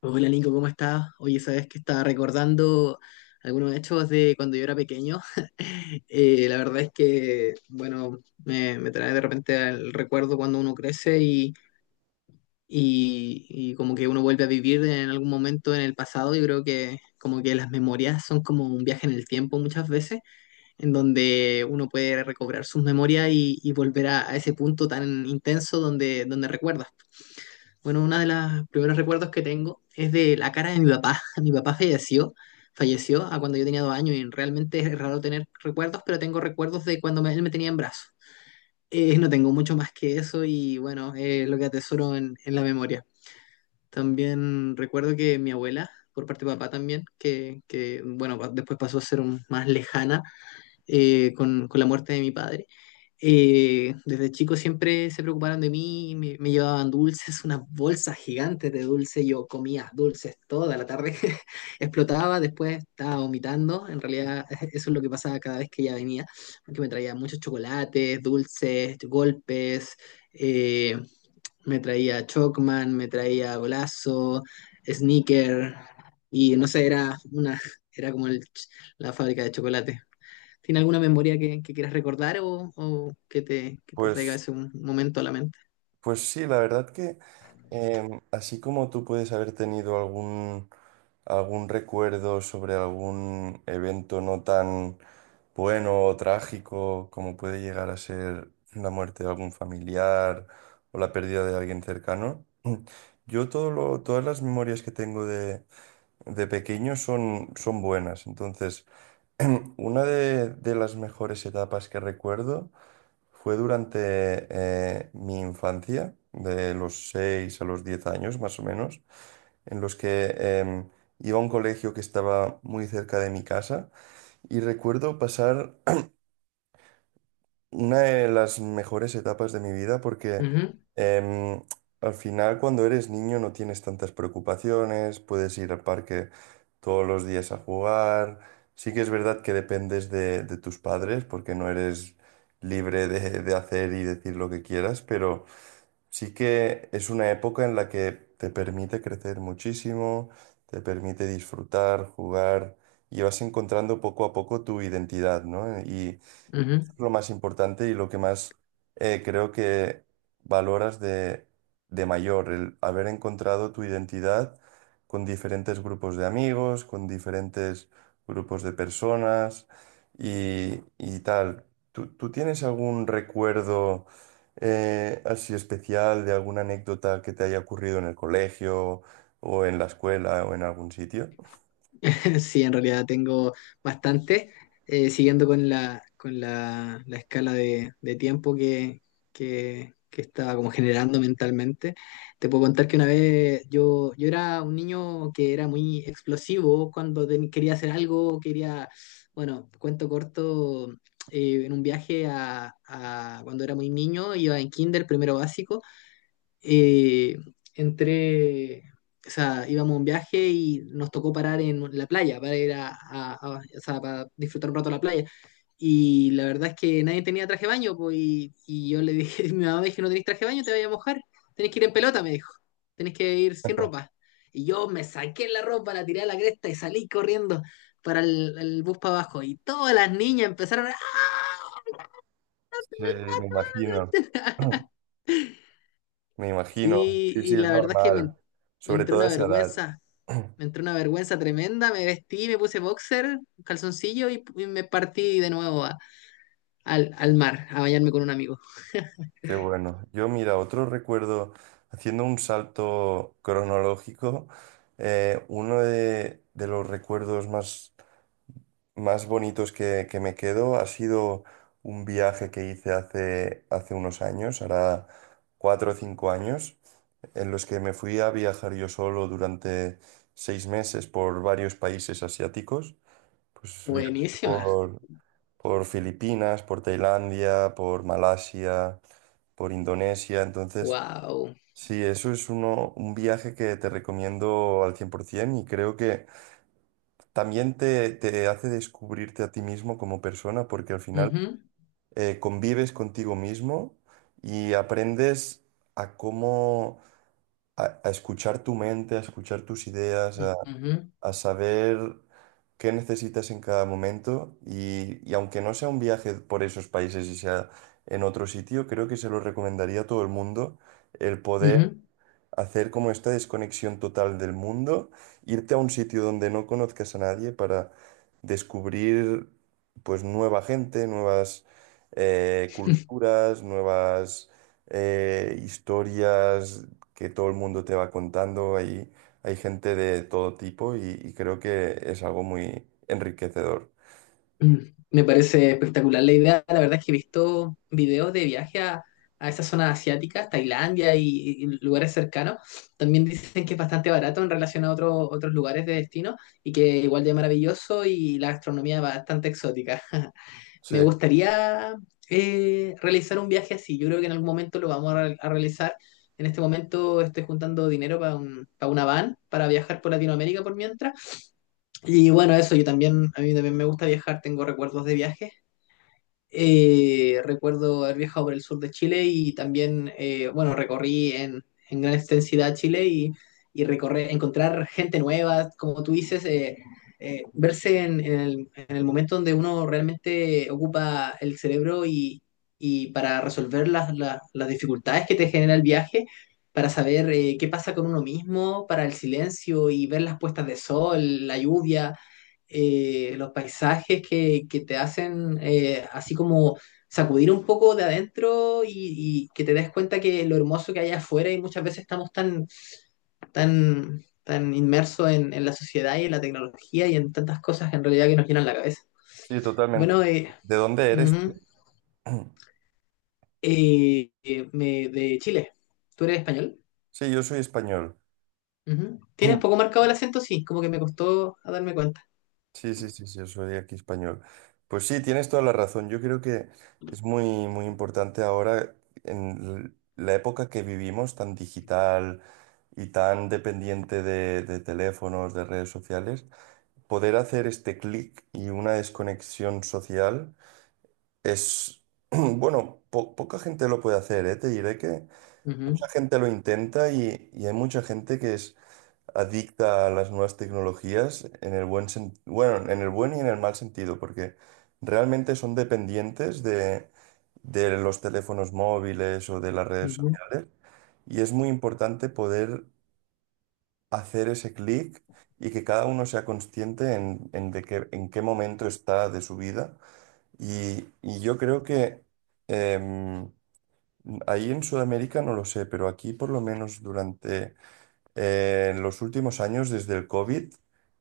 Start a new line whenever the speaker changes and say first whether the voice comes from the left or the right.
left: Hola Nico, ¿cómo estás? Oye, sabes que estaba recordando algunos hechos de cuando yo era pequeño. La verdad es que, bueno, me trae de repente el recuerdo cuando uno crece y como que uno vuelve a vivir en algún momento en el pasado. Yo creo que como que las memorias son como un viaje en el tiempo muchas veces, en donde uno puede recobrar sus memorias y volver a ese punto tan intenso donde recuerdas. Bueno, uno de los primeros recuerdos que tengo es de la cara de mi papá. Mi papá falleció, falleció a cuando yo tenía dos años y realmente es raro tener recuerdos, pero tengo recuerdos de él me tenía en brazos. No tengo mucho más que eso y bueno, lo que atesoro en la memoria. También recuerdo que mi abuela, por parte de papá también, que bueno, después pasó a ser más lejana, con la muerte de mi padre. Desde chico siempre se preocuparon de mí, me llevaban dulces, unas bolsas gigantes de dulce, yo comía dulces toda la tarde, explotaba, después estaba vomitando, en realidad eso es lo que pasaba cada vez que ella venía, porque me traía muchos chocolates, dulces, golpes, eh, me traía Chocman, me traía Golazo, Sneaker, y no sé, era una, era como la fábrica de chocolate. ¿Tiene alguna memoria que quieras recordar o que te traiga
right: Pues,
left: ese un momento a la mente?
right: pues sí, la verdad que así como tú puedes haber tenido algún recuerdo sobre algún evento no tan bueno o trágico como puede llegar a ser la muerte de algún familiar o la pérdida de alguien cercano, todas las memorias que tengo de pequeño son buenas. Entonces, una de las mejores etapas que recuerdo fue durante mi infancia, de los 6 a los 10 años más o menos, en los que em, iba a un colegio que estaba muy cerca de mi casa y recuerdo pasar una de las mejores etapas de mi vida porque
left: Ujú,
right: em, al final cuando eres niño no tienes tantas preocupaciones, puedes ir al parque todos los días a jugar. Sí que es verdad que dependes de tus padres porque no eres libre de hacer y decir lo que quieras, pero sí que es una época en la que te permite crecer muchísimo, te permite disfrutar, jugar y vas encontrando poco a poco tu identidad, ¿no? Y
left: ujú.
right: lo más importante y lo que más creo que valoras de mayor, el haber encontrado tu identidad con diferentes grupos de amigos, con diferentes grupos de personas y tal. ¿Tú tienes algún recuerdo así especial de alguna anécdota que te haya ocurrido en el colegio o en la escuela o en algún sitio?
left: Sí, en realidad tengo bastante, siguiendo con la escala de tiempo que estaba como generando mentalmente. Te puedo contar que una vez yo era un niño que era muy explosivo cuando quería hacer algo, quería, bueno, cuento corto, en un viaje cuando era muy niño, iba en kinder, primero básico, eh, entré, o sea, íbamos a un viaje y nos tocó parar en la playa para ir o sea, para disfrutar un rato la playa. Y la verdad es que nadie tenía traje de baño, pues, y yo le dije, mi mamá me dijo, no tenés traje de baño, te vayas a mojar, tenés que ir en pelota, me dijo, tenés que ir sin ropa. Y yo me saqué la ropa, la tiré a la cresta y salí corriendo para el bus para abajo. Y todas las niñas empezaron a...
right: Sí, me imagino. Me imagino,
left: Sí,
right: sí, sí,
left: y
right: es
left: la verdad es que
right: normal,
left: me
right: sobre
left: entró
right: todo a
left: una
right: esa edad.
left: vergüenza, me entró una vergüenza tremenda, me vestí, me puse boxer, calzoncillo y me partí de nuevo al, al mar a bañarme con un amigo.
right: Qué bueno. Yo, mira, otro recuerdo, haciendo un salto cronológico, uno de los recuerdos más bonitos que me quedo ha sido un viaje que hice hace unos años, hará 4 o 5 años, en los que me fui a viajar yo solo durante 6 meses por varios países asiáticos. Pues
left: Buenísima,
right: por Filipinas, por Tailandia, por Malasia, por Indonesia. Entonces,
left: wow.
right: sí, eso es uno, un viaje que te recomiendo al 100% y creo que también te hace descubrirte a ti mismo como persona porque al final
left: Ujú,
right: convives contigo mismo y aprendes a cómo... A escuchar tu mente, a escuchar tus ideas, a
left: ujú,
right: saber qué necesitas en cada momento y aunque no sea un viaje por esos países y sea en otro sitio, creo que se lo recomendaría a todo el mundo el poder
left: ujú.
right: hacer como esta desconexión total del mundo, irte a un sitio donde no conozcas a nadie para descubrir pues nueva gente, nuevas culturas, nuevas historias que todo el mundo te va contando. Hay gente de todo tipo y creo que es algo muy enriquecedor.
left: Mm, me parece espectacular la idea. La verdad es que he visto videos de viaje a esas zonas asiáticas, Tailandia y lugares cercanos. También dicen que es bastante barato en relación a otros lugares de destino y que igual de maravilloso y la gastronomía bastante exótica.
right: Sí,
left: Me gustaría realizar un viaje así. Yo creo que en algún momento lo vamos a realizar. En este momento estoy juntando dinero para para una van para viajar por Latinoamérica por mientras. Y bueno, eso, yo también, a mí también me gusta viajar, tengo recuerdos de viajes. Recuerdo haber viajado por el sur de Chile y también, bueno, recorrí en gran extensidad Chile y recorrer, encontrar gente nueva, como tú dices, verse en el momento donde uno realmente ocupa el cerebro y para resolver las dificultades que te genera el viaje, para saber qué pasa con uno mismo, para el silencio y ver las puestas de sol, la lluvia, los paisajes que te hacen, así como sacudir un poco de adentro, y que te des cuenta que lo hermoso que hay afuera, y muchas veces estamos tan inmersos en la sociedad y en la tecnología y en tantas cosas en realidad que nos llenan la cabeza.
right: sí, totalmente.
left: Bueno,
right: ¿De dónde eres
left: ujú,
right: tú?
left: de Chile, ¿tú eres español?
right: Sí, yo soy español.
left: Ujú. ¿Tienes poco marcado el acento? Sí, como que me costó a darme cuenta.
right: Sí, sí, sí, sí, yo soy aquí español. Pues sí, tienes toda la razón. Yo creo que es muy, muy importante ahora, en la época que vivimos, tan digital y tan dependiente de teléfonos, de redes sociales, poder hacer este clic y una desconexión social es, bueno, poca gente lo puede hacer, ¿eh? Te diré que
left: Ujú,
right: mucha gente lo intenta y hay mucha gente que es adicta a las nuevas tecnologías en el bueno, en el buen y en el mal sentido, porque realmente son dependientes de los teléfonos móviles o de las redes
left: ujú,
right: sociales. Y es muy importante poder hacer ese clic y que cada uno sea consciente en qué momento está de su vida. Y yo creo que em, ahí en Sudamérica no lo sé, pero aquí por lo menos durante en los últimos años, desde el COVID,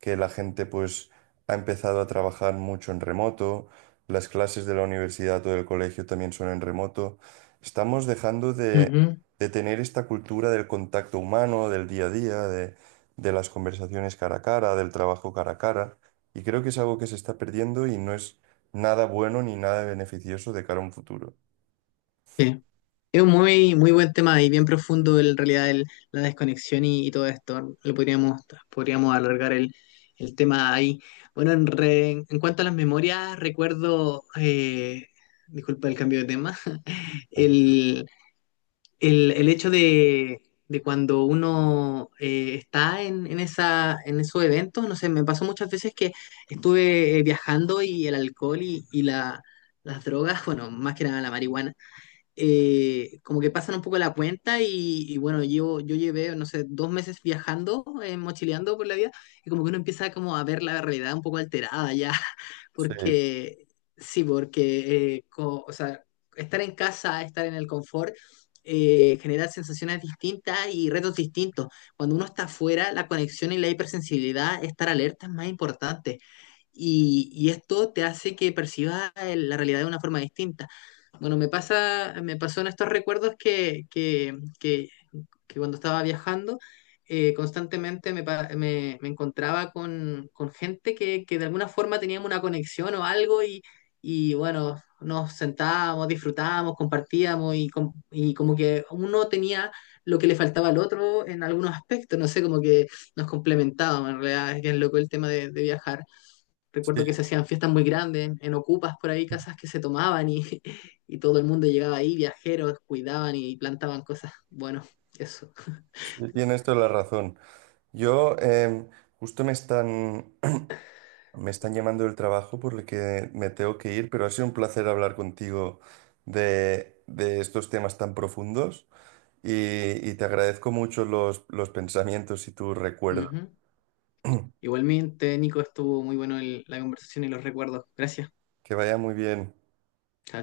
right: que la gente pues ha empezado a trabajar mucho en remoto, las clases de la universidad o del colegio también son en remoto, estamos dejando
left: ujú.
right: de tener esta cultura del contacto humano, del día a día, de las conversaciones cara a cara, del trabajo cara a cara, y creo que es algo que se está perdiendo y no es nada bueno ni nada beneficioso de cara a un futuro.
left: Sí. Es un muy, muy buen tema y bien profundo en realidad la desconexión y todo esto. Lo podríamos, podríamos alargar el tema ahí. Bueno, en cuanto a las memorias, recuerdo, disculpa el cambio de tema, el, el hecho de cuando uno está en esa, en esos eventos, no sé, me pasó muchas veces que estuve viajando y el alcohol las drogas, bueno, más que nada la marihuana, como que pasan un poco la cuenta y bueno, yo llevé, no sé, dos meses viajando, mochileando por la vida, y como que uno empieza como a ver la realidad un poco alterada ya,
right: Sí,
left: porque sí, porque, o sea, estar en casa, estar en el confort, genera sensaciones distintas y retos distintos. Cuando uno está afuera, la conexión y la hipersensibilidad, estar alerta es más importante. Y esto te hace que percibas la realidad de una forma distinta. Bueno, me pasa, me pasó en estos recuerdos que cuando estaba viajando, constantemente me encontraba con gente que de alguna forma teníamos una conexión o algo y bueno, nos sentábamos, disfrutábamos, compartíamos y como que uno tenía lo que le faltaba al otro en algunos aspectos, no sé, como que nos complementábamos en realidad, es que es loco el tema de viajar.
right: sí,
left: Recuerdo que se hacían fiestas muy grandes, en ocupas por ahí, casas que se tomaban y, y todo el mundo llegaba ahí, viajeros, cuidaban y plantaban cosas. Bueno, eso.
right: sí, tienes toda la razón. Yo, justo me están, me están llamando del trabajo por el que me tengo que ir, pero ha sido un placer hablar contigo de estos temas tan profundos y, y te agradezco mucho los pensamientos y tu recuerdo.
left: Ujú. Igualmente, Nico, estuvo muy bueno la conversación y los recuerdos. Gracias.
right: Que vaya muy bien.
left: Chao.